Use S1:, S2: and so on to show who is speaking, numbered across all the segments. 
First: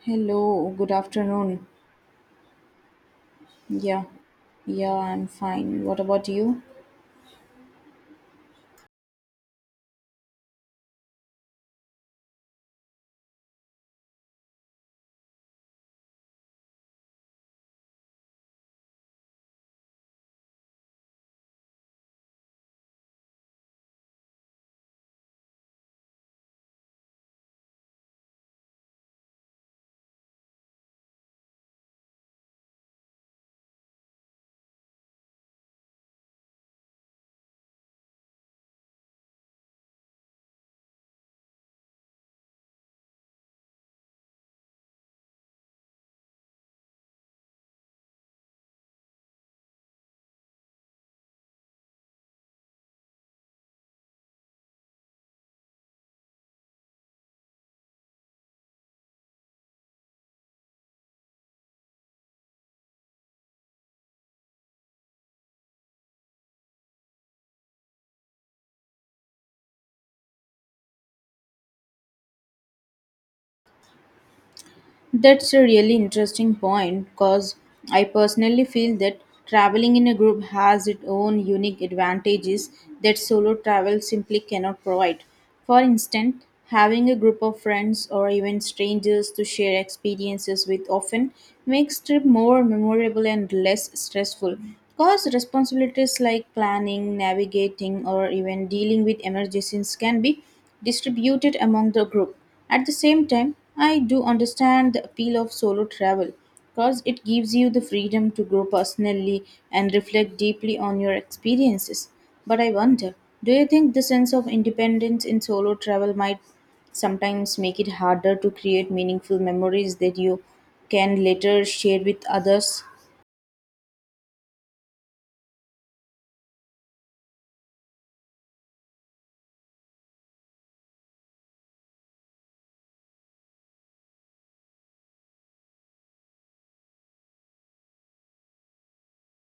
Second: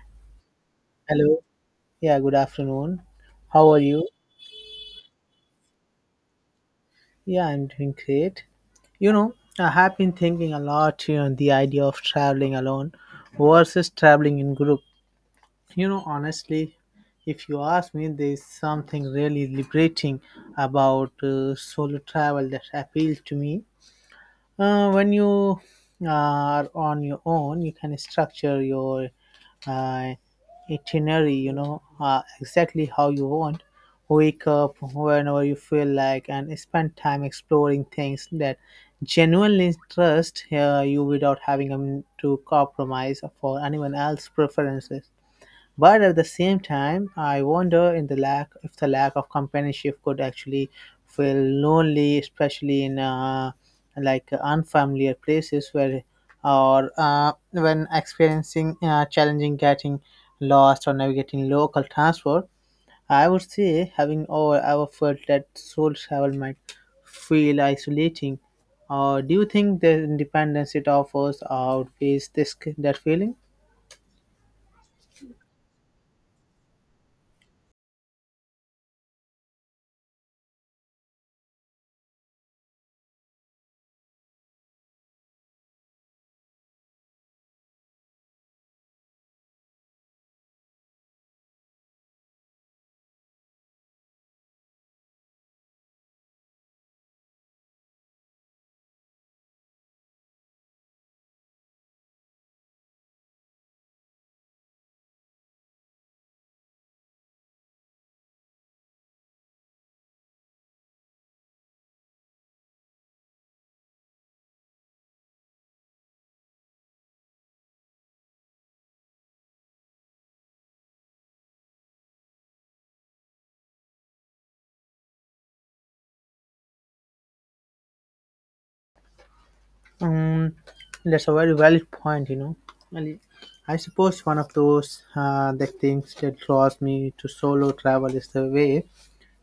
S1: Hello, good
S2: Hello.
S1: afternoon.
S2: Yeah, good afternoon. How are
S1: Yeah,
S2: you?
S1: yeah, I'm fine. What about you?
S2: Yeah, I'm doing great. You know, I have been thinking a lot here on the idea of traveling alone versus traveling in group. You know, honestly, if you ask me, there's something really liberating about solo travel that appeals to me. When you are on your own, you can structure your uh, itinerary, you know, exactly how you want. Wake up whenever you feel like and spend time exploring things that genuinely interest you without having to compromise for anyone else's preferences. But at the same time, I wonder in the lack if the lack of companionship could actually feel lonely, especially in like unfamiliar places where or when experiencing challenging getting lost or navigating local transport. I would say having all ever felt that soul travel might feel isolating. Or do you think the independence it offers outweighs this that feeling?
S1: That's a really interesting point because I personally feel that traveling in a group has its own unique advantages that solo travel simply cannot provide. For instance, having a group of friends or even strangers to share experiences with often makes trip more memorable and less stressful because responsibilities like planning, navigating or even dealing with emergencies can be distributed among the group. At the same time, I do understand the appeal of solo travel because it gives you the freedom to grow personally and reflect deeply on your experiences. But I wonder, do you think the sense of independence in solo travel might sometimes make it harder to create meaningful memories that you can later share with others?
S2: Um, that's a very valid point, you know. And I suppose one of those the things that draws me to solo travel is the way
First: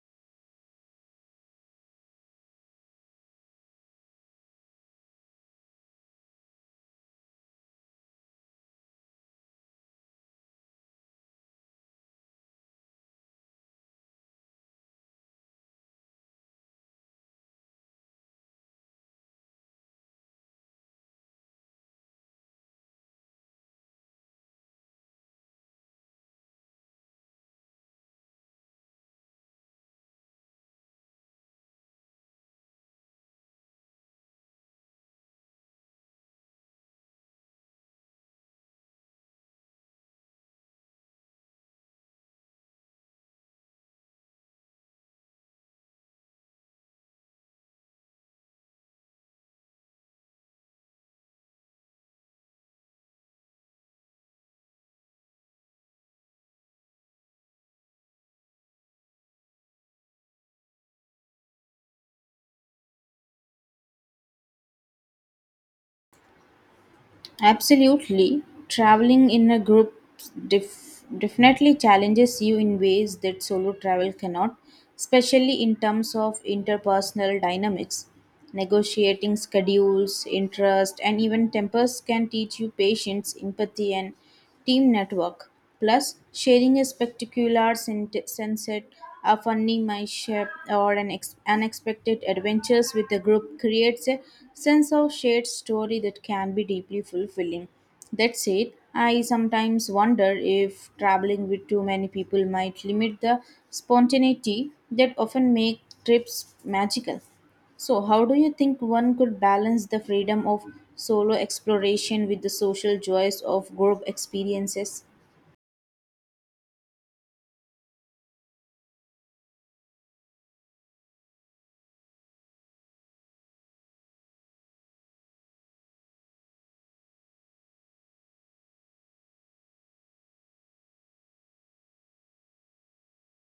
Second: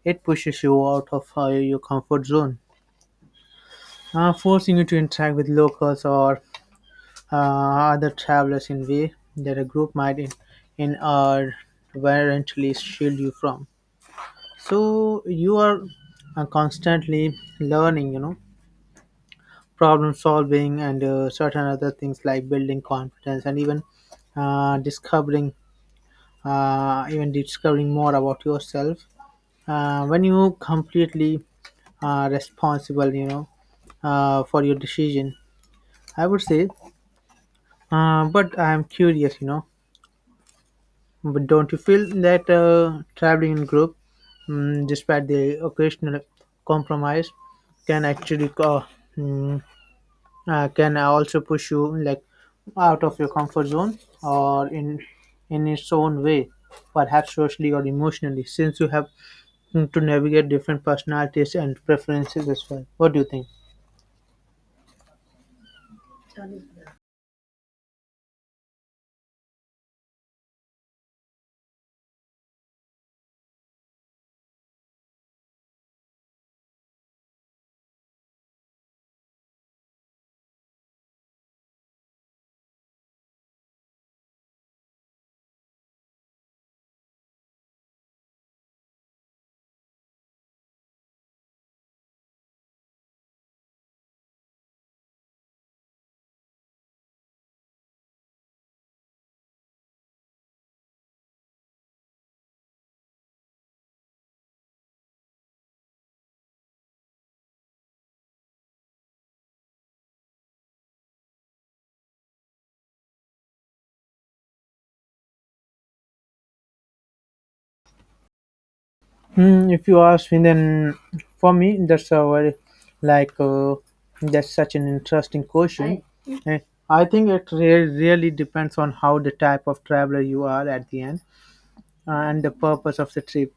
S2: it pushes you out of your comfort zone, forcing you to interact with locals or uh, other travelers in way that a group might in or eventually shield you from. So you are constantly learning, you know, problem solving and certain other things like building confidence and even discovering even discovering more about yourself when you completely responsible, you know, for your decision, I would say. But I'm curious, you know, but don't you feel that traveling in group, despite the occasional compromise, can actually can also push you, like, out of your comfort zone, or in its own way, perhaps socially or emotionally, since you have to navigate different personalities and preferences as well? What do you think?
S1: Absolutely. Traveling in a group definitely challenges you in ways that solo travel cannot, especially in terms of interpersonal dynamics. Negotiating schedules, interest, and even tempers can teach you patience, empathy, and team network. Plus, sharing a spectacular sunset, a funny my ship, or an unexpected adventures with a group creates a sense of shared story that can be deeply fulfilling. That said, I sometimes wonder if traveling with too many people might limit the spontaneity that often make trips magical. So, how do you think one could balance the freedom of solo exploration with the social joys of group experiences?
S2: Hmm, if you ask me, then for me that's a very like that's such an interesting question. Eh, I think it really depends on how the type of traveler you are at the end and the purpose of the trip.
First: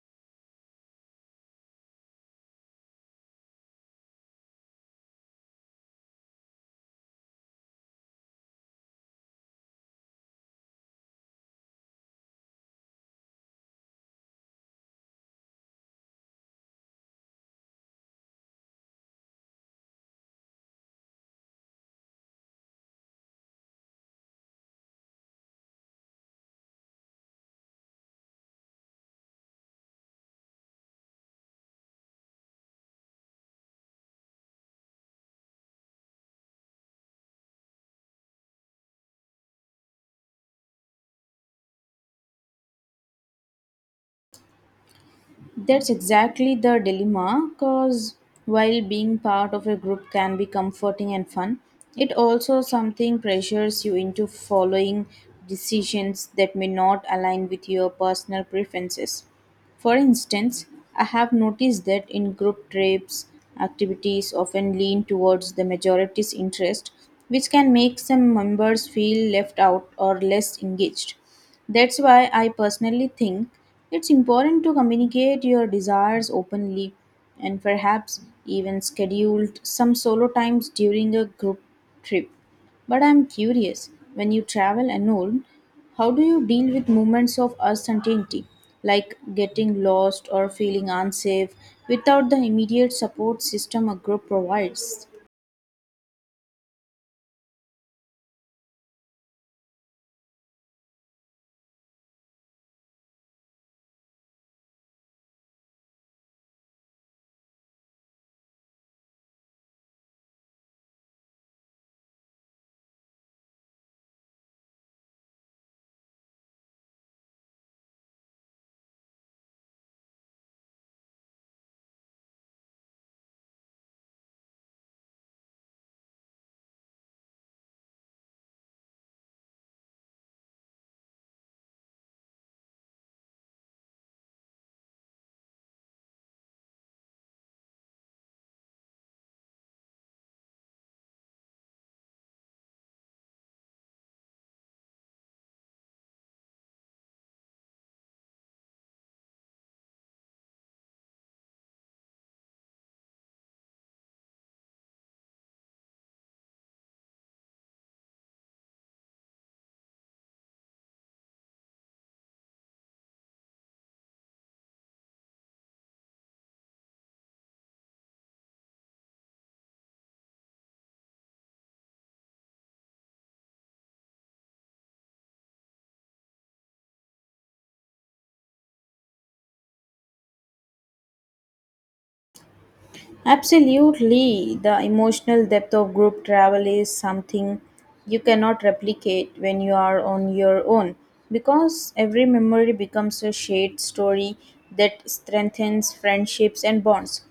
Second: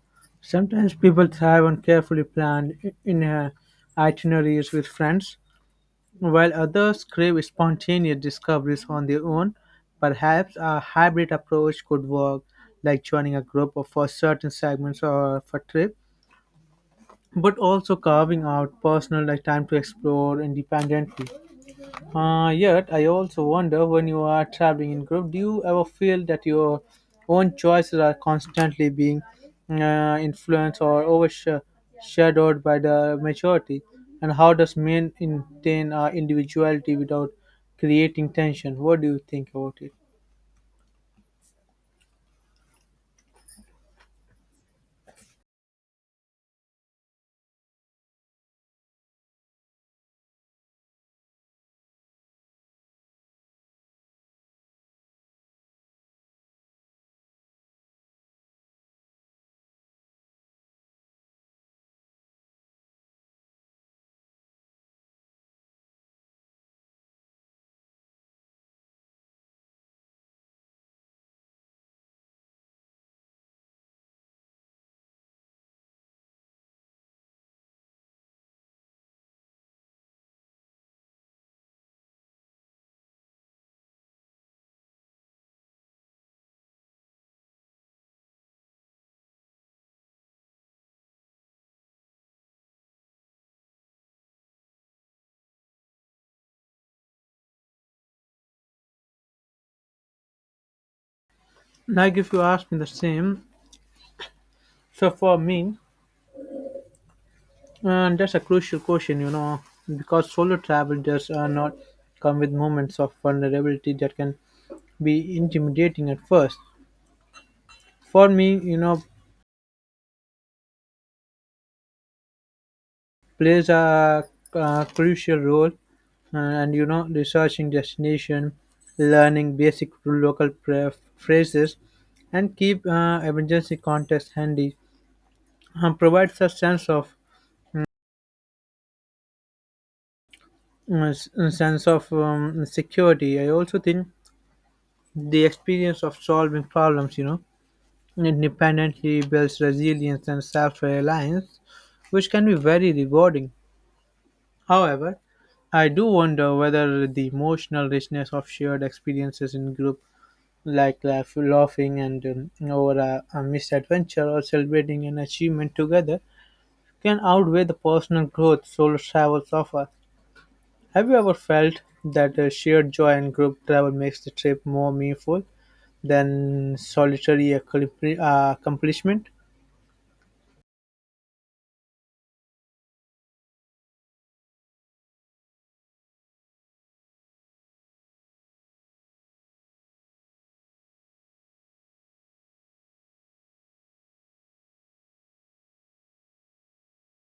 S2: Sometimes people thrive on carefully planned I- in itineraries with friends, while others crave spontaneous discoveries on their own. Perhaps a hybrid approach could work, like joining a group for certain segments or for trip, but also carving out personal, like, time to explore independently. Yet, I also wonder, when you are traveling in group, do you ever feel that your own choices are constantly being influenced or overshadowed by the majority? And how does maintain our individuality without creating tension? What do you think about it?
S1: That's exactly the dilemma because while being part of a group can be comforting and fun, it also something pressures you into following decisions that may not align with your personal preferences. For instance, I have noticed that in group trips, activities often lean towards the majority's interest, which can make some members feel left out or less engaged. That's why I personally think it's important to communicate your desires openly and perhaps even schedule some solo times during a group trip. But I'm curious, when you travel alone, how do you deal with moments of uncertainty, like getting lost or feeling unsafe, without the immediate support system a group provides?
S2: Like, if you ask me the same, so for me, that's a crucial question, you know, because solo travel does not come with moments of vulnerability that can be intimidating at first. For me, you know, plays a, crucial role, and, you know, researching destination, learning basic local phrases and keep emergency contacts handy, provides a sense of security. I also think the experience of solving problems, you know, independently builds resilience and self-reliance, which can be very rewarding. However, I do wonder whether the emotional richness of shared experiences in group, like laughing and over a misadventure or celebrating an achievement together, can outweigh the personal growth solo travels offer. Have you ever felt that shared joy in group travel makes the trip more meaningful than solitary accomplishment?
S1: Absolutely. The emotional depth of group travel is something you cannot replicate when you are on your own because every memory becomes a shared story that strengthens friendships and bonds.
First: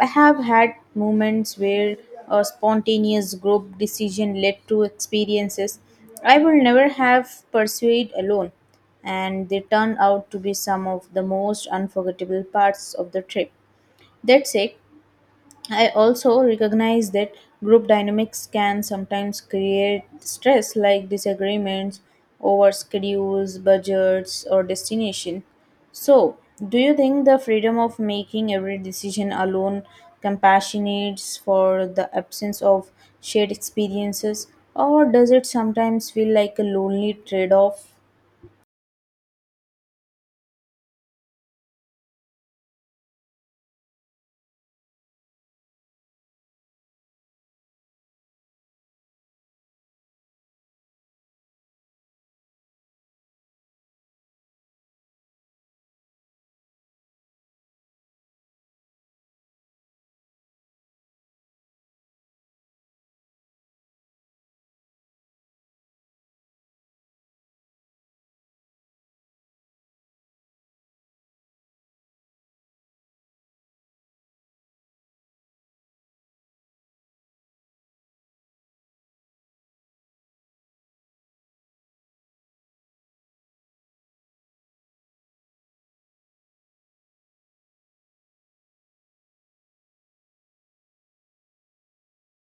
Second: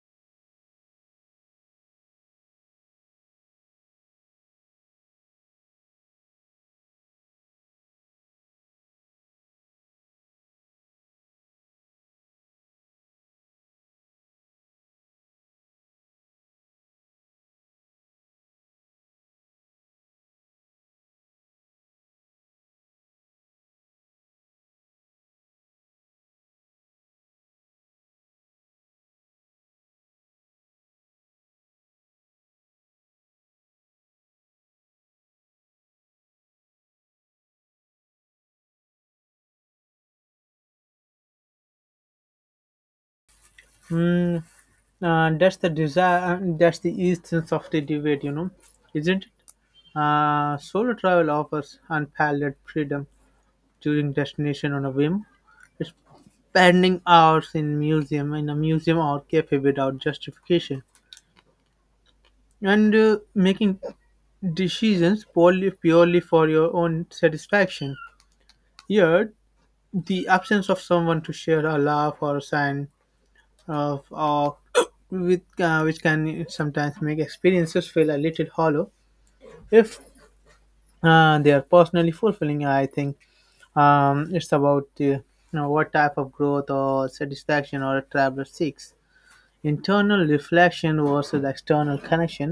S1: I have had moments where a spontaneous group decision led to experiences I would never have pursued alone, and they turn out to be some of the most unforgettable parts of the trip. That's it. I also recognize that group dynamics can sometimes create stress like disagreements over schedules, budgets, or destination. So, do you think the freedom of making every decision alone compassionates for the absence of shared experiences, or does it sometimes feel like a lonely trade off?
S2: Mm, that's the desire. That's the essence of the debate, you know, isn't it? Solo travel offers unparalleled freedom, choosing destination on a whim. It's spending hours in a museum or cafe without justification, and making decisions purely for your own satisfaction. Yet, the absence of someone to share a laugh or a sign of awe, with which can sometimes make experiences feel a little hollow if they are personally fulfilling, I think. It's about, you know, what type of growth or satisfaction or a traveler seeks. Internal reflection versus external connection.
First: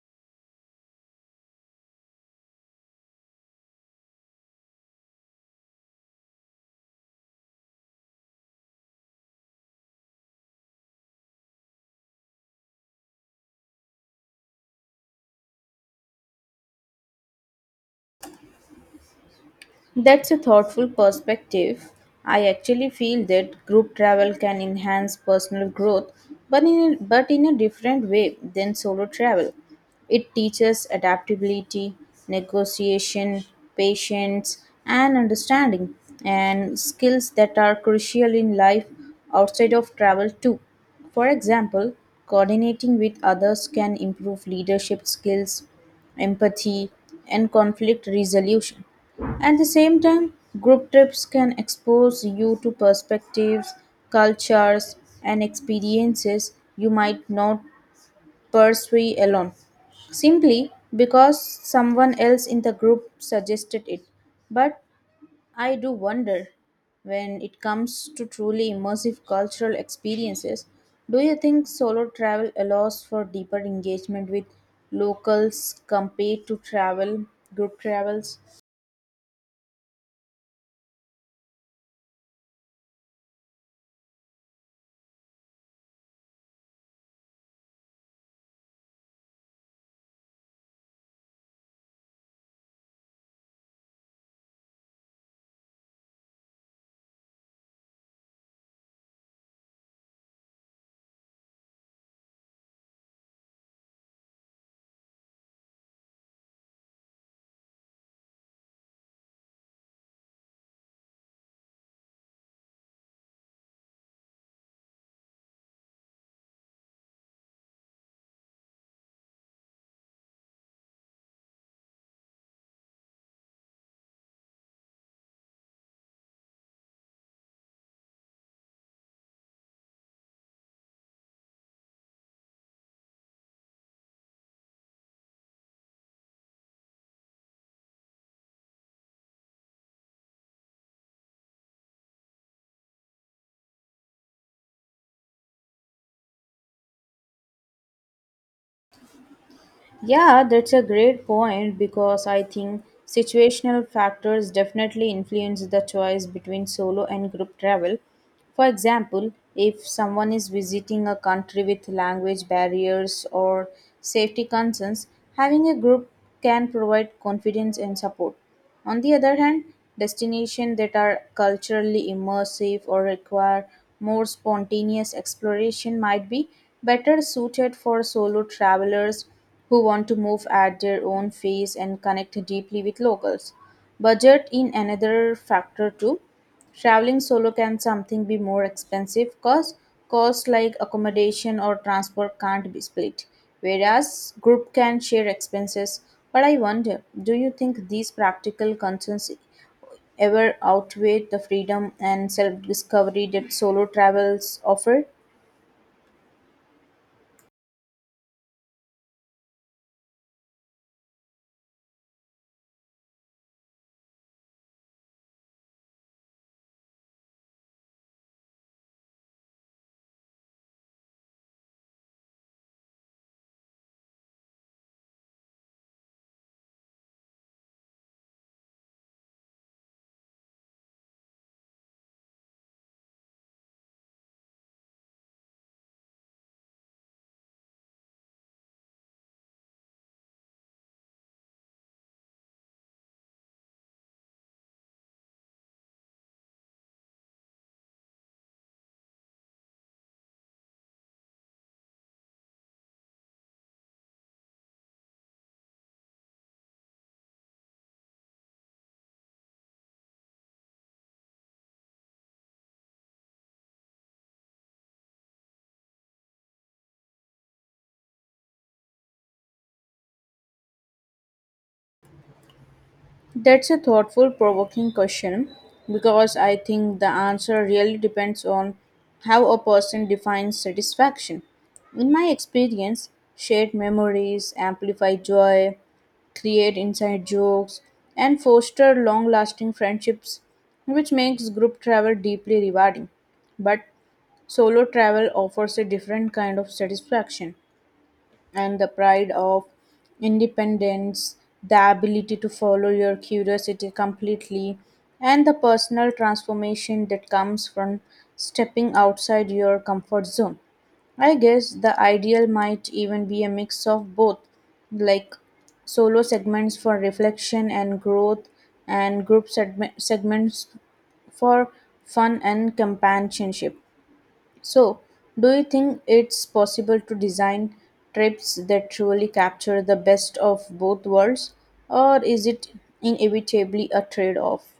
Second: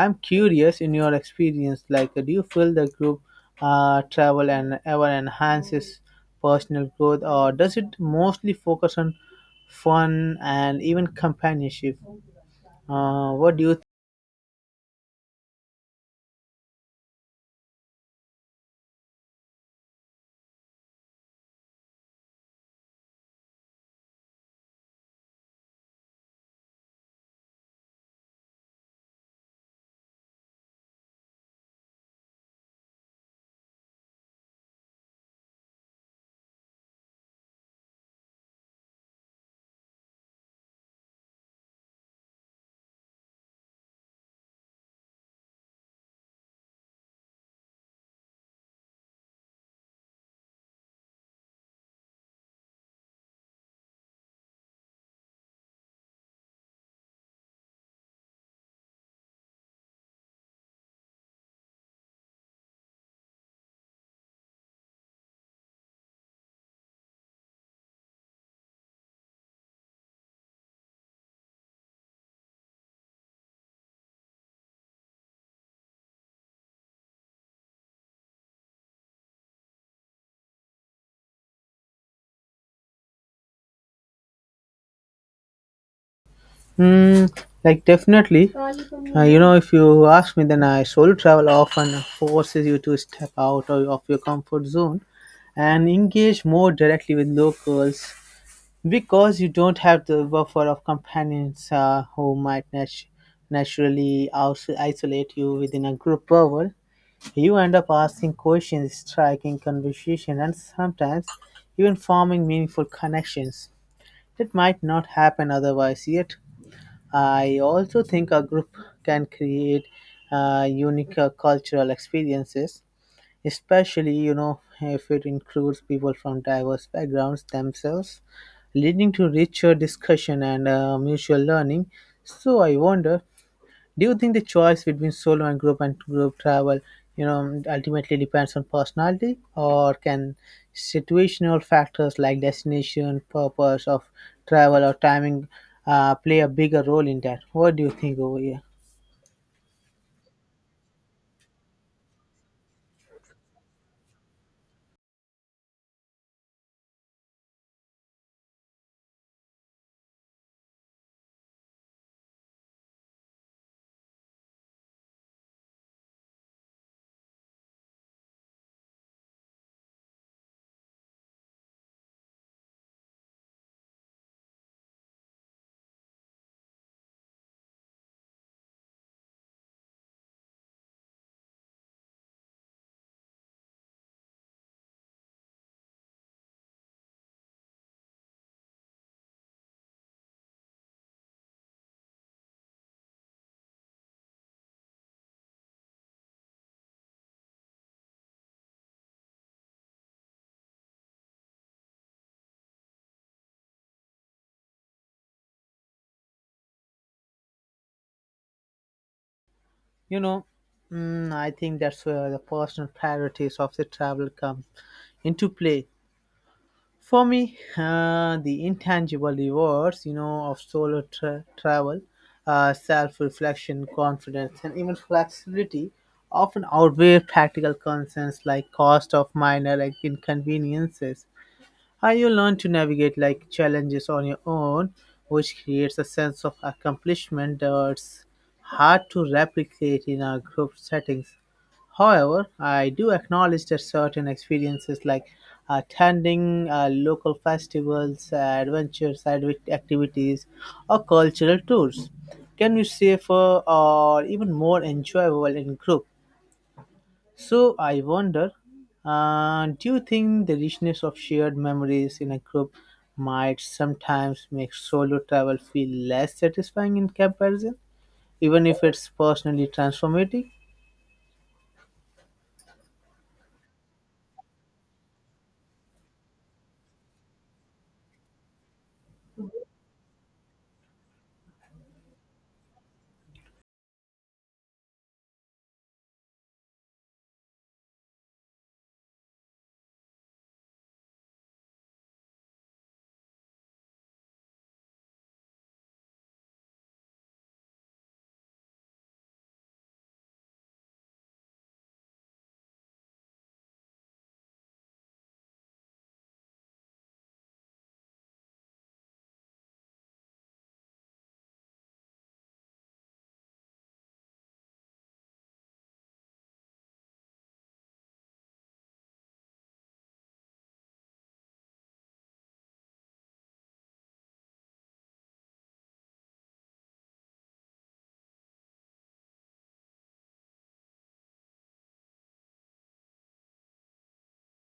S2: I'm curious, in your experience, like, do you feel the group travel and ever enhances personal growth, or does it mostly focus on fun and even companionship? What do you
S1: That's a thoughtful perspective. I actually feel that group travel can enhance personal growth, but in a different way than solo travel. It teaches adaptability, negotiation, patience, and understanding, and skills that are crucial in life outside of travel too. For example, coordinating with others can improve leadership skills, empathy, and conflict resolution. At the same time, group trips can expose you to perspectives, cultures, and experiences you might not pursue alone simply because someone else in the group suggested it. But I do wonder, when it comes to truly immersive cultural experiences, do you think solo travel allows for deeper engagement with locals compared to travel group travels?
S2: Hmm, like, definitely. You know, if you ask me, then I solo travel often forces you to step out of your comfort zone and engage more directly with locals because you don't have the buffer of companions who might naturally isolate you within a group bubble. You end up asking questions, striking conversation, and sometimes even forming meaningful connections that might not happen otherwise. Yet I also think a group can create unique cultural experiences, especially, you know, if it includes people from diverse backgrounds themselves, leading to richer discussion and mutual learning. So I wonder, do you think the choice between solo and group travel, you know, ultimately depends on personality, or can situational factors like destination, purpose of travel, or timing play a bigger role in that? What do you think over here?
S1: Yeah, that's a great point because I think situational factors definitely influence the choice between solo and group travel. For example, if someone is visiting a country with language barriers or safety concerns, having a group can provide confidence and support. On the other hand, destinations that are culturally immersive or require more spontaneous exploration might be better suited for solo travelers who want to move at their own pace and connect deeply with locals. Budget in another factor too. Traveling solo can something be more expensive cause costs like accommodation or transport can't be split, whereas group can share expenses. But I wonder, do you think these practical concerns ever outweigh the freedom and self-discovery that solo travels offer?
S2: You know, I think that's where the personal priorities of the travel come into play. For me, the intangible rewards, you know, of solo travel, self-reflection, confidence, and even flexibility often outweigh practical concerns like cost of minor, like, inconveniences. You learn to navigate, like, challenges on your own, which creates a sense of accomplishment that's hard to replicate in a group settings. However, I do acknowledge that certain experiences like attending local festivals, adventure side activities, or cultural tours can be safer or even more enjoyable in group. So I wonder, do you think the richness of shared memories in a group might sometimes make solo travel feel less satisfying in comparison, even if it's personally transformative?
S1: That's a thoughtful, provoking question because I think the answer really depends on how a person defines satisfaction. In my experience, shared memories amplify joy, create inside jokes, and foster long lasting friendships, which makes group travel deeply rewarding. But solo travel offers a different kind of satisfaction and the pride of independence, the ability to follow your curiosity completely, and the personal transformation that comes from stepping outside your comfort zone. I guess the ideal might even be a mix of both, like solo segments for reflection and growth, and segments for fun and companionship. So, do you think it's possible to design trips that truly capture the best of both worlds, or is it inevitably a trade off?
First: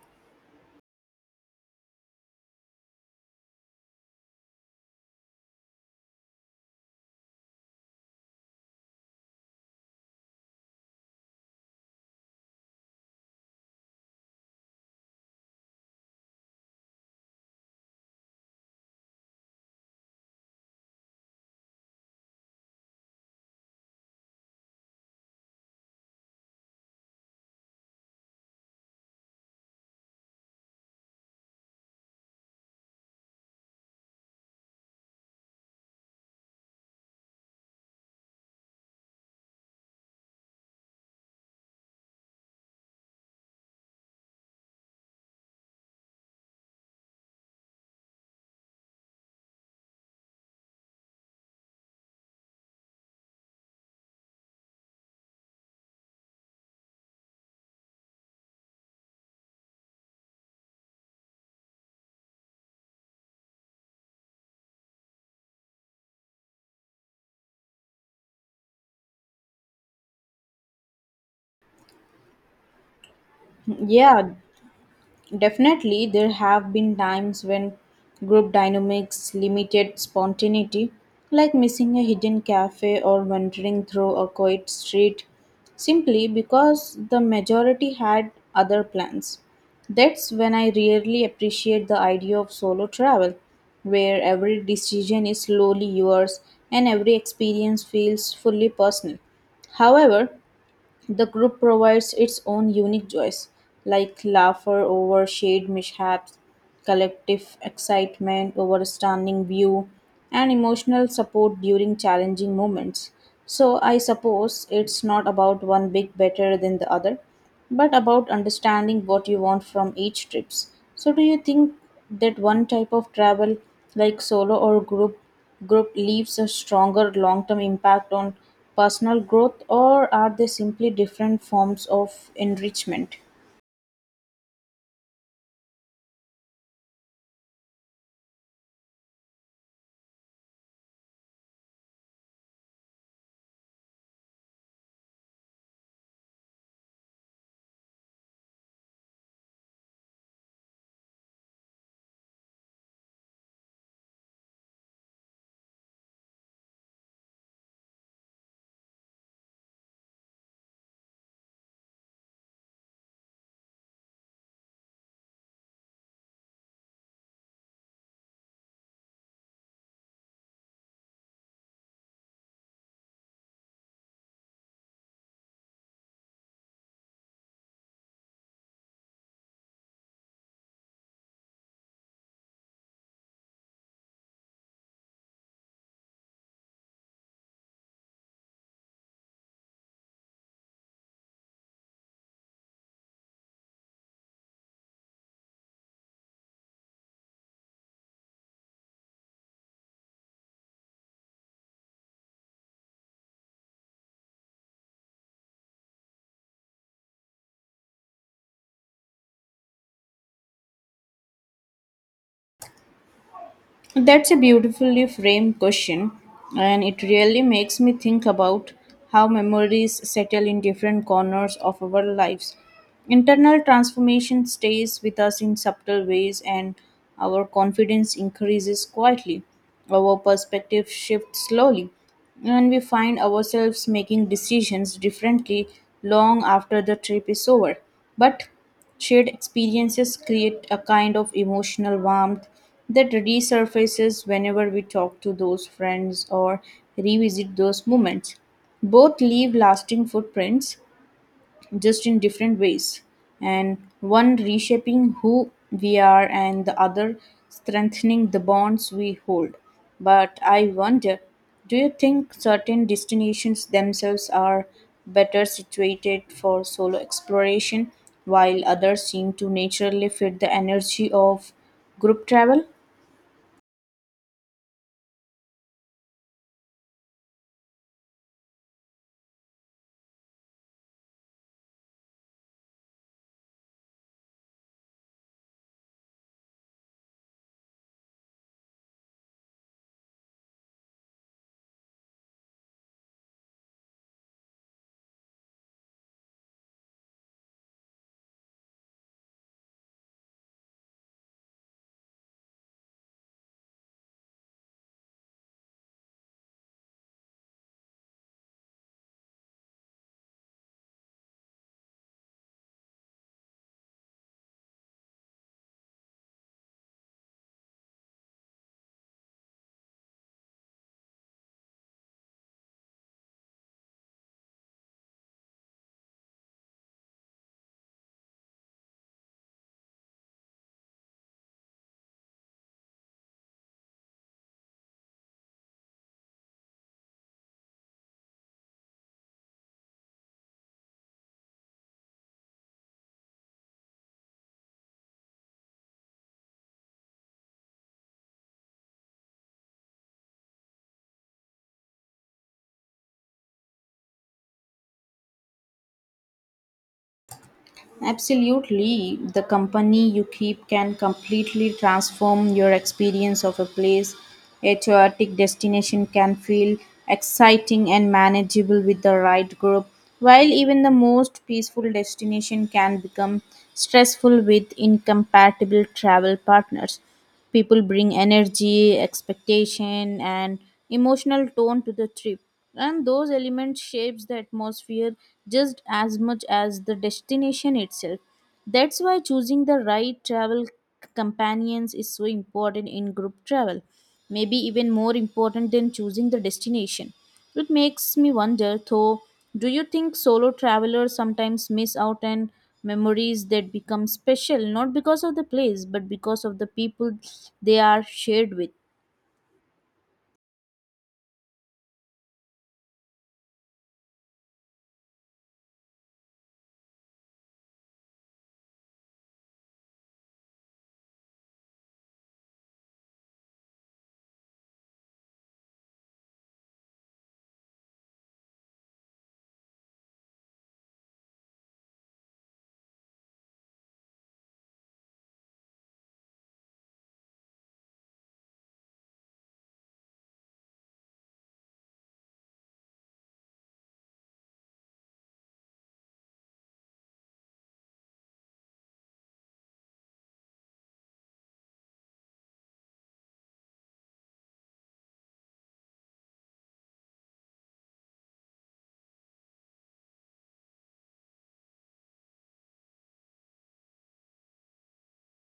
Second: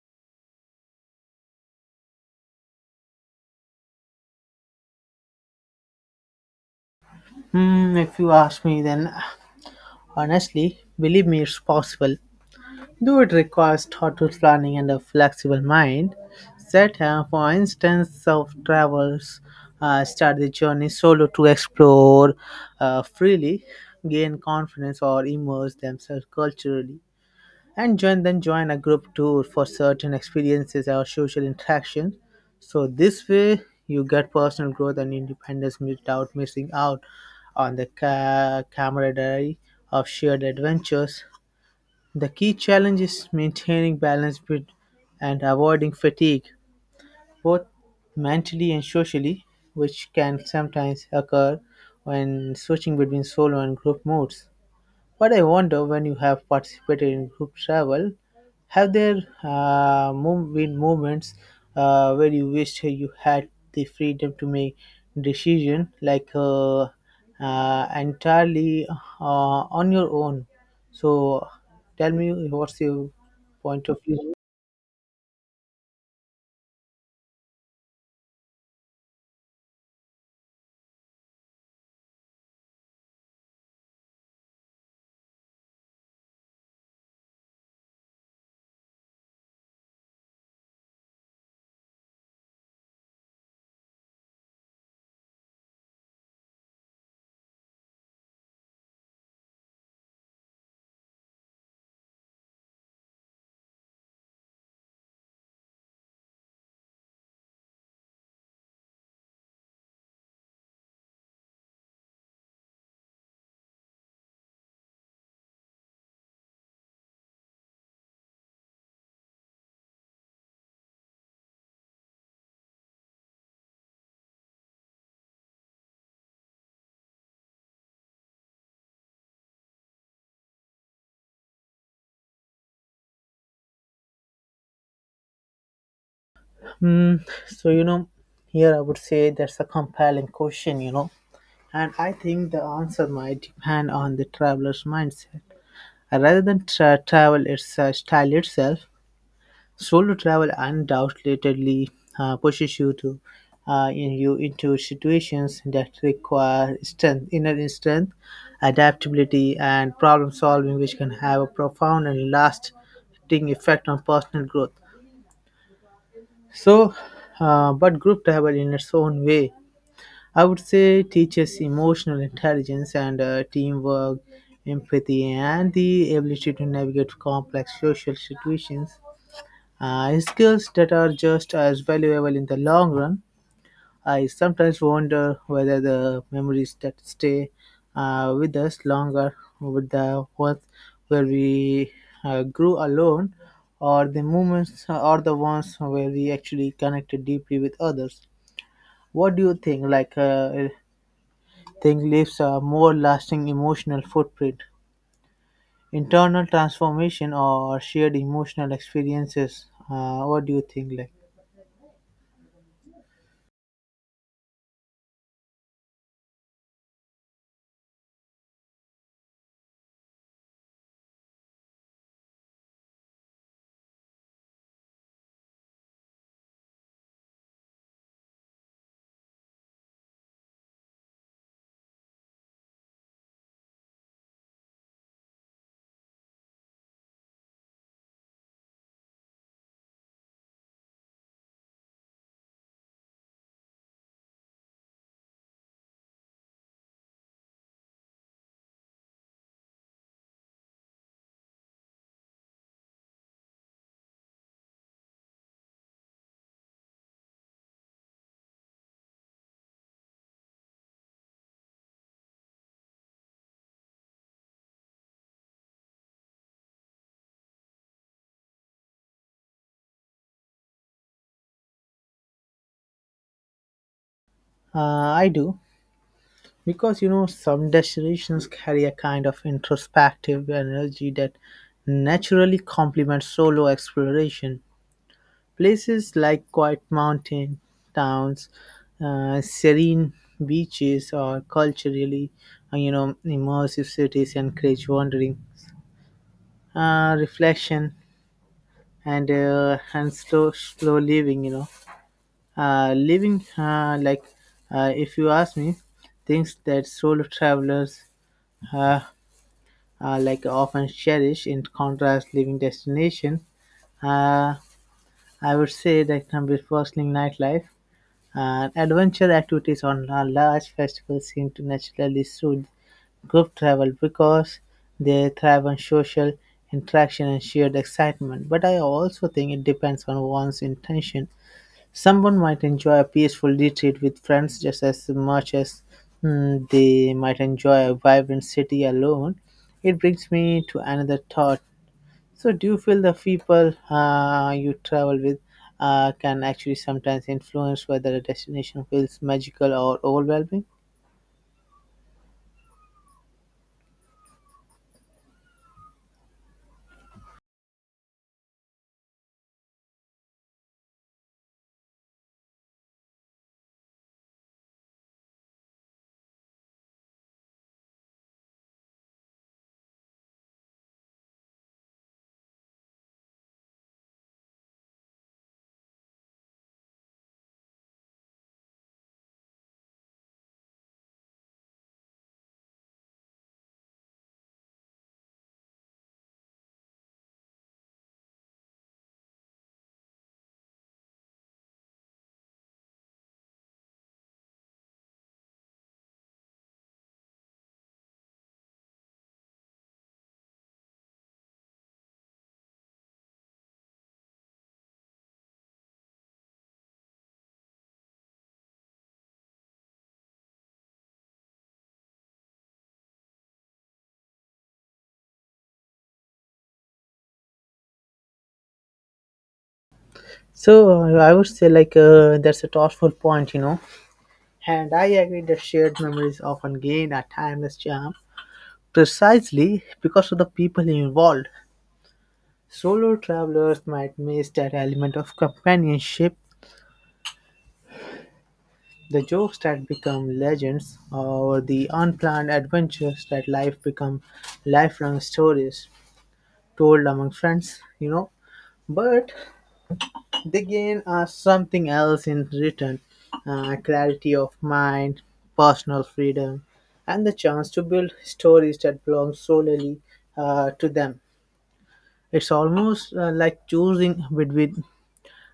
S2: Hmm, if you ask me, then honestly, believe me, it's possible. Though it requires thoughtful planning and a flexible mind, set for instance of travels start the journey solo to explore freely, gain confidence or immerse themselves culturally, and join a group tour for certain experiences or social interaction. So this way you get personal growth and independence without missing out on the camaraderie of shared adventures. The key challenge is maintaining balance with and avoiding fatigue, both mentally and socially, which can sometimes occur when switching between solo and group modes. But I wonder, when you have participated in group travel, have there been moments where you wished you had the freedom to make decision, like, entirely, on your own? So tell me, what's your point of
S1: Yeah,
S2: view?
S1: definitely, there have been times when group dynamics limited spontaneity, like missing a hidden cafe or wandering through a quiet street simply because the majority had other plans. That's when I really appreciate the idea of solo travel, where every decision is slowly yours and every experience feels fully personal. However, the group provides its own unique joys, like laughter over shared mishaps, collective excitement over a stunning view, and emotional support during challenging moments. So, I suppose it's not about one big better than the other, but about understanding what you want from each trips. So do you think that one type of travel like solo or group leaves a stronger long-term impact on personal growth, or are they simply different forms of enrichment?
S2: Hmm. So, you know, here I would say that's a compelling question, you know, and I think the answer might depend on the traveler's mindset. Rather than travel its style itself, solo travel undoubtedly pushes you to in you into situations that require strength, inner strength, adaptability, and problem solving, which can have a profound and lasting effect on personal growth. So, but group travel, in its own way, I would say teaches emotional intelligence and teamwork, empathy, and the ability to navigate complex social situations. Skills that are just as valuable in the long run. I sometimes wonder whether the memories that stay with us longer with the ones where we grew alone, or the ones where we actually connected deeply with others. What do you think, like, thing leaves a more lasting emotional footprint? Internal transformation or shared emotional experiences. What do you think? Like,
S1: That's a beautifully framed question, and it really makes me think about how memories settle in different corners of our lives. Internal transformation stays with us in subtle ways, and our confidence increases quietly. Our perspective shifts slowly, and we find ourselves making decisions differently long after the trip is over. But shared experiences create a kind of emotional warmth that resurfaces whenever we talk to those friends or revisit those moments. Both leave lasting footprints, just in different ways, and one reshaping who we are and the other strengthening the bonds we hold. But I wonder, do you think certain destinations themselves are better situated for solo exploration while others seem to naturally fit the energy of group travel?
S2: I do, because, you know, some destinations carry a kind of introspective energy that naturally complements solo exploration. Places like quiet mountain towns, serene beaches, or culturally, you know, immersive cities encourage wandering, reflection, and slow living, you know, living like if you ask me, things that solo travelers uh, like often cherish. In contrast, living destination, uh, I would say that, with bustling nightlife and adventure activities on a large festivals, seem to naturally suit group travel because they thrive on social interaction and shared excitement. But I also think it depends on one's intention. Someone might enjoy a peaceful retreat with friends just as much as they might enjoy a vibrant city alone. It brings me to another thought. So, do you feel the people you travel with can actually sometimes influence whether a destination feels magical or overwhelming?
S1: Absolutely. The company you keep can completely transform your experience of a place. A chaotic destination can feel exciting and manageable with the right group, while even the most peaceful destination can become stressful with incompatible travel partners. People bring energy, expectation, and emotional tone to the trip, and those elements shapes the atmosphere just as much as the destination itself. That's why choosing the right companions is so important in group travel, maybe even more important than choosing the destination. It makes me wonder, though, do you think solo travelers sometimes miss out on memories that become special not because of the place but because of the people they are shared with?
S2: So, I would say, like, that's a thoughtful point, you know. And I agree that shared memories often gain a timeless charm precisely because of the people involved. Solo travelers might miss that element of companionship, the jokes that become legends, or the unplanned adventures that life become lifelong stories told among friends, you know. But they gain us something else in return, clarity of mind, personal freedom, and the chance to build stories that belong solely, to them. It's almost, like choosing between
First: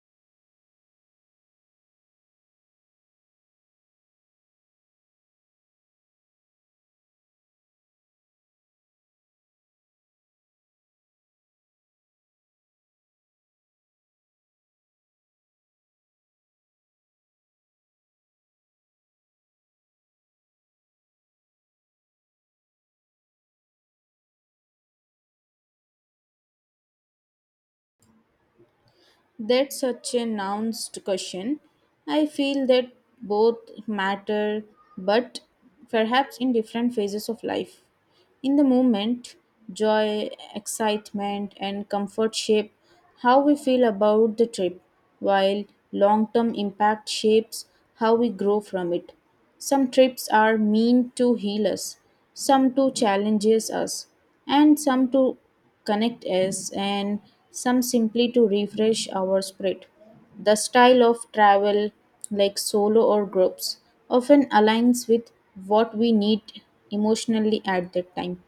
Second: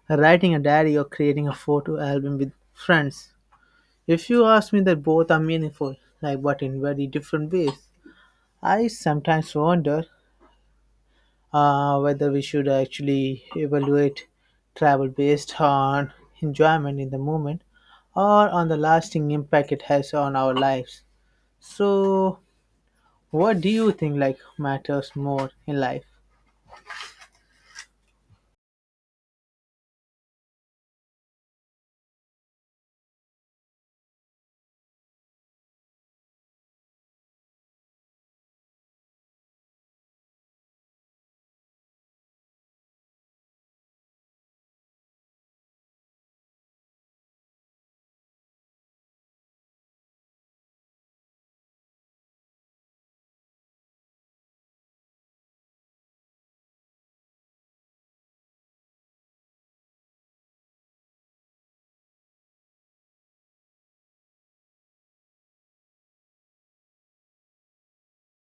S2: writing a diary or creating a photo album with friends. If you ask me that both are meaningful, like but in very different ways, I sometimes wonder, whether we should actually evaluate travel based on enjoyment in the moment or on the lasting impact it has on our lives. So, what do you think like matters more in life?
S1: That's such a nuanced question. I feel that both matter, but perhaps in different phases of life. In the moment, joy, excitement, and comfort shape how we feel about the trip, while long term impact shapes how we grow from it. Some trips are meant to heal us, some to challenges us, and some to connect us, and some simply to refresh our spirit. The style of travel, like solo or groups, often aligns with what we need emotionally at that time.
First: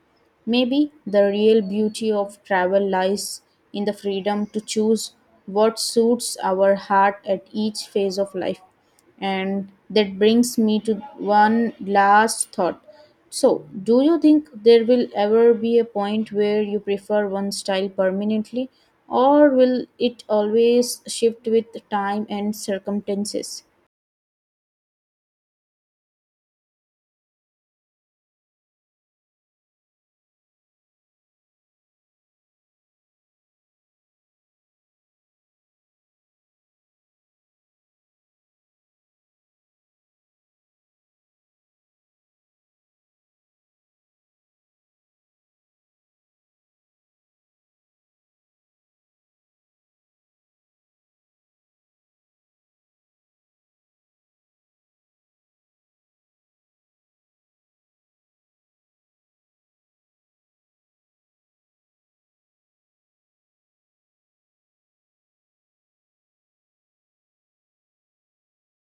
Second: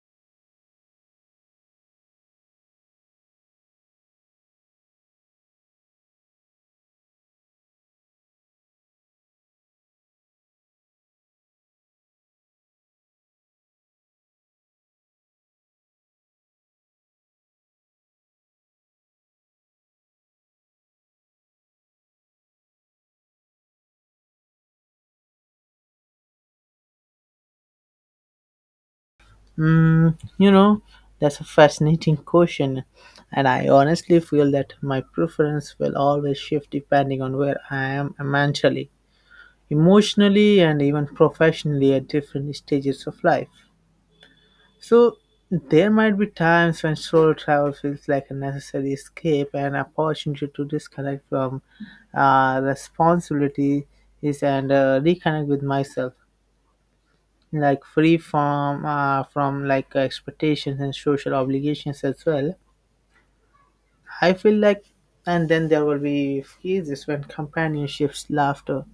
S1: Maybe the real beauty of travel lies in the freedom to choose what suits our heart at each phase of life. And that brings me to one last thought. So, do you think there will ever be a point where you prefer one style permanently, or will it always shift with time and circumstances?
S2: Mm, you know, that's a fascinating question, and I honestly feel that my preference will always shift depending on where I am mentally, emotionally, and even professionally at different stages of life. So, there might be times when solo travel feels like a necessary escape and opportunity to disconnect from, responsibilities and reconnect with myself, like free from like expectations and social obligations as well, I feel like. And then there will be phases when companionships, laughter,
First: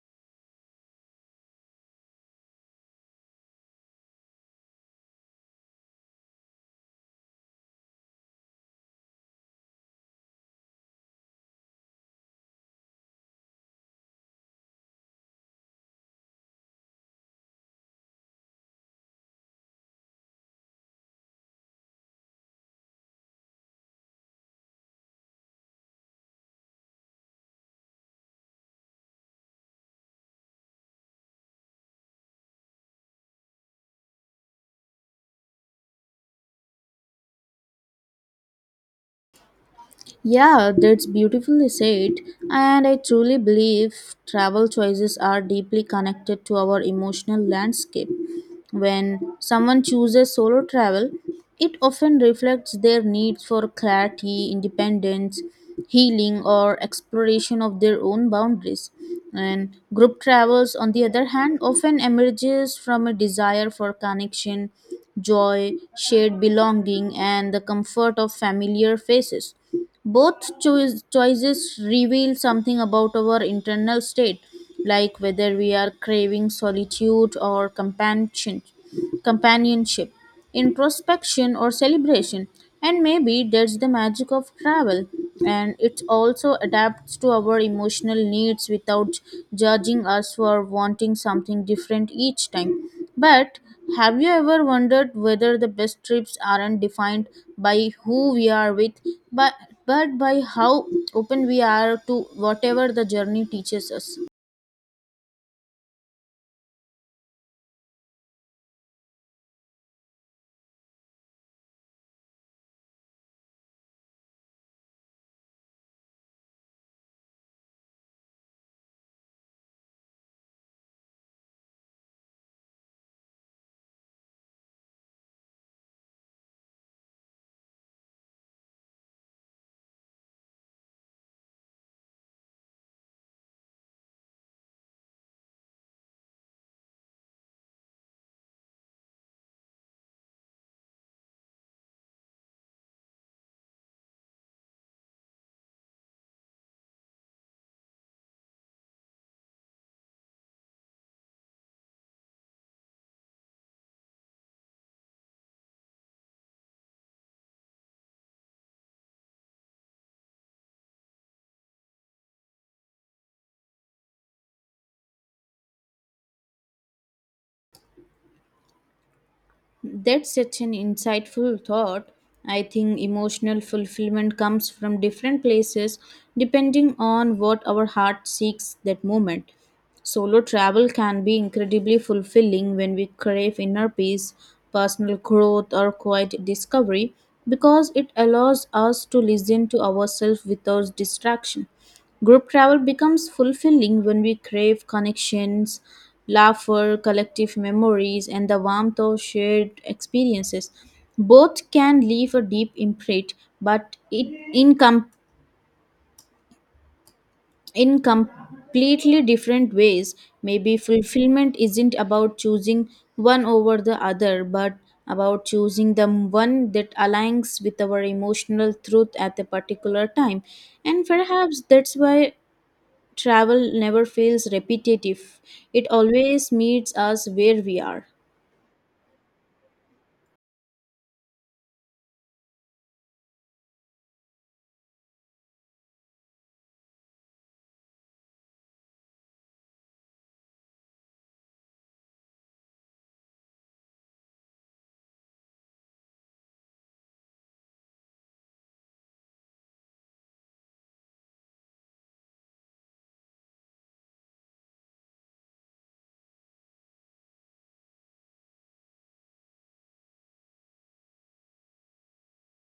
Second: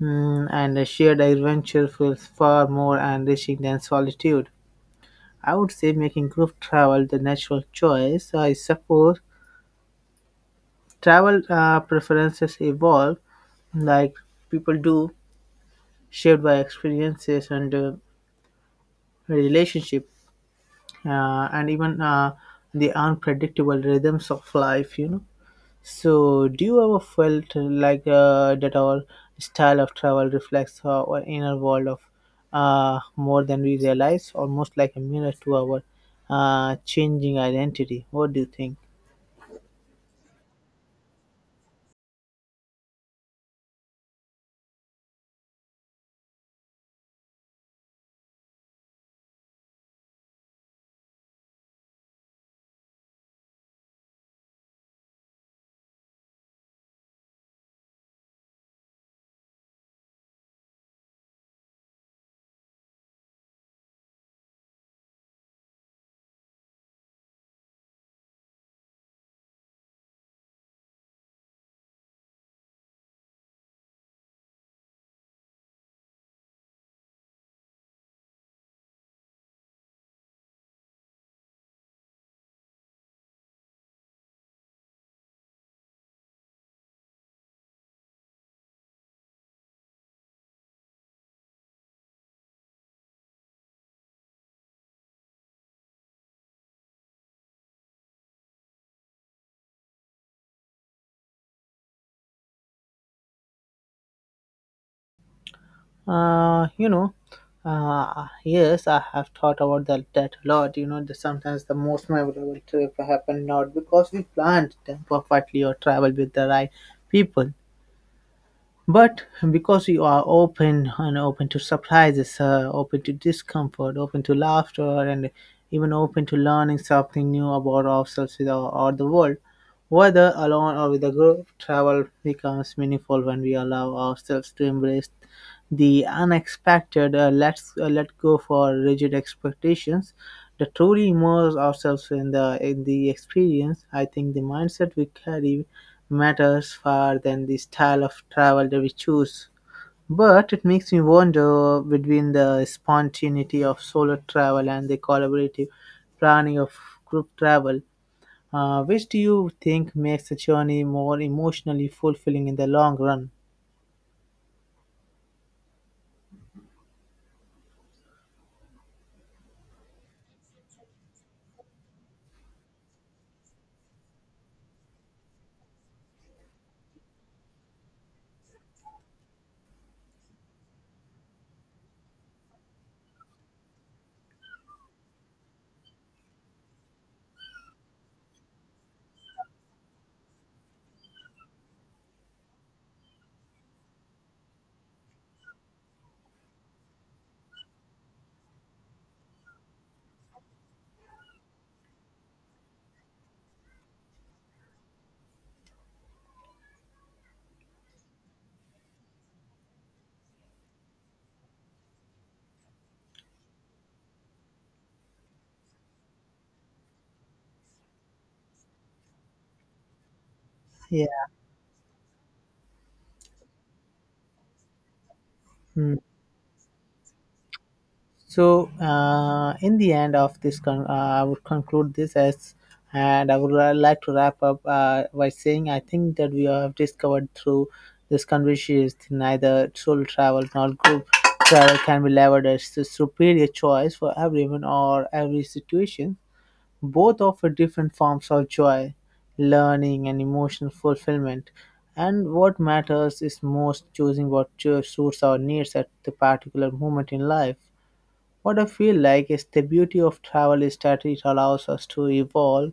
S2: and a shared adventure feels far more enriching than solitude, I would say, making group travel the natural choice, I suppose. Travel preferences evolve, like people do, shaped by experiences and, relationship, and even, the unpredictable rhythms of life, you know. So do you ever felt, that our style of travel reflects our inner world of, more than we realize, almost like a mirror to our, changing identity? What do you think?
S1: Yeah, that's beautifully said. And I truly believe travel choices are deeply connected to our emotional landscape. When someone chooses solo travel, it often reflects their needs for clarity, independence, healing, or exploration of their own boundaries. And group travels, on the other hand, often emerges from a desire for connection, joy, shared belonging, and the comfort of familiar faces. Both choices reveal something about our internal state, like whether we are craving solitude or companionship, introspection or celebration. And maybe that's the magic of travel. And it also adapts to our emotional needs without judging us for wanting something different each time. But have you ever wondered whether the best trips aren't defined by who we are with, but, but by how open we are to whatever the journey teaches us?
S2: uh, you know yes, I have thought about that a lot, you know. Sometimes the most memorable trip happen not because we planned them perfectly or traveled with the right people. But because you are open and open to surprises, open to discomfort, open to laughter, and even open to learning something new about ourselves with our, or the world, whether alone or with a group, travel becomes meaningful when we allow ourselves to embrace the unexpected. Let's let go for rigid expectations. To truly immerse ourselves in the experience, I think the mindset we carry matters far than the style of travel that we choose. But it makes me wonder, between the spontaneity of solo travel and the collaborative planning of group travel, which do you think makes the journey more emotionally fulfilling in the long run?
S1: That's such an insightful thought. I think emotional fulfillment comes from different places depending on what our heart seeks that moment. Solo travel can be incredibly fulfilling when we crave inner peace, personal growth, or quiet discovery because it allows us to listen to ourselves without distraction. Group travel becomes fulfilling when we crave connections, laughter, collective memories, and the warmth of shared experiences. Both can leave a deep imprint, but it in, com- in completely different ways. Maybe fulfillment isn't about choosing one over the other, but about choosing the one that aligns with our emotional truth at a particular time. And
S2: Yeah.
S1: perhaps that's why travel never feels repetitive, it
S2: Hmm.
S1: always meets us where we are.
S2: So, in the end of this, I would conclude this as, and I would like to wrap up by saying I think that we have discovered through this conversation is neither solo travel nor group travel can be levered as the superior choice for everyone or every situation. Both offer different forms of joy, learning, and emotional fulfillment. And what matters is most choosing what suits our needs at the particular moment in life. What I feel like is the beauty of travel is that it allows us to evolve,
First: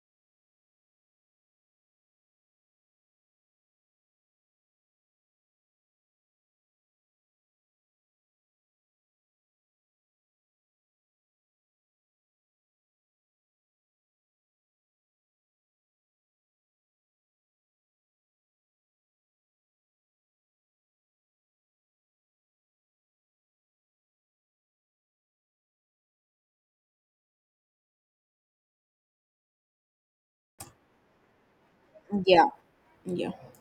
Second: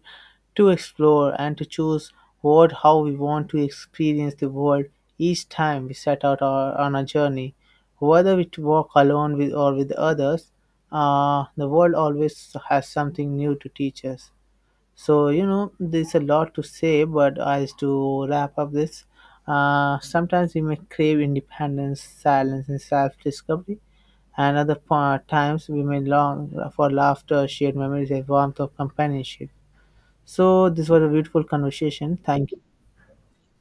S2: to explore, and to choose what how we want to experience the world each time we set out our, on a journey. Whether we walk alone with or with others, the world always has something new to teach us. So, you know, there's a lot to say, but as to wrap up this, sometimes we may crave independence, silence, and self discovery, and other times we may long for laughter, shared memories, and warmth of companionship. So, this was a beautiful conversation.
S1: Yeah,
S2: Thank you.
S1: yeah.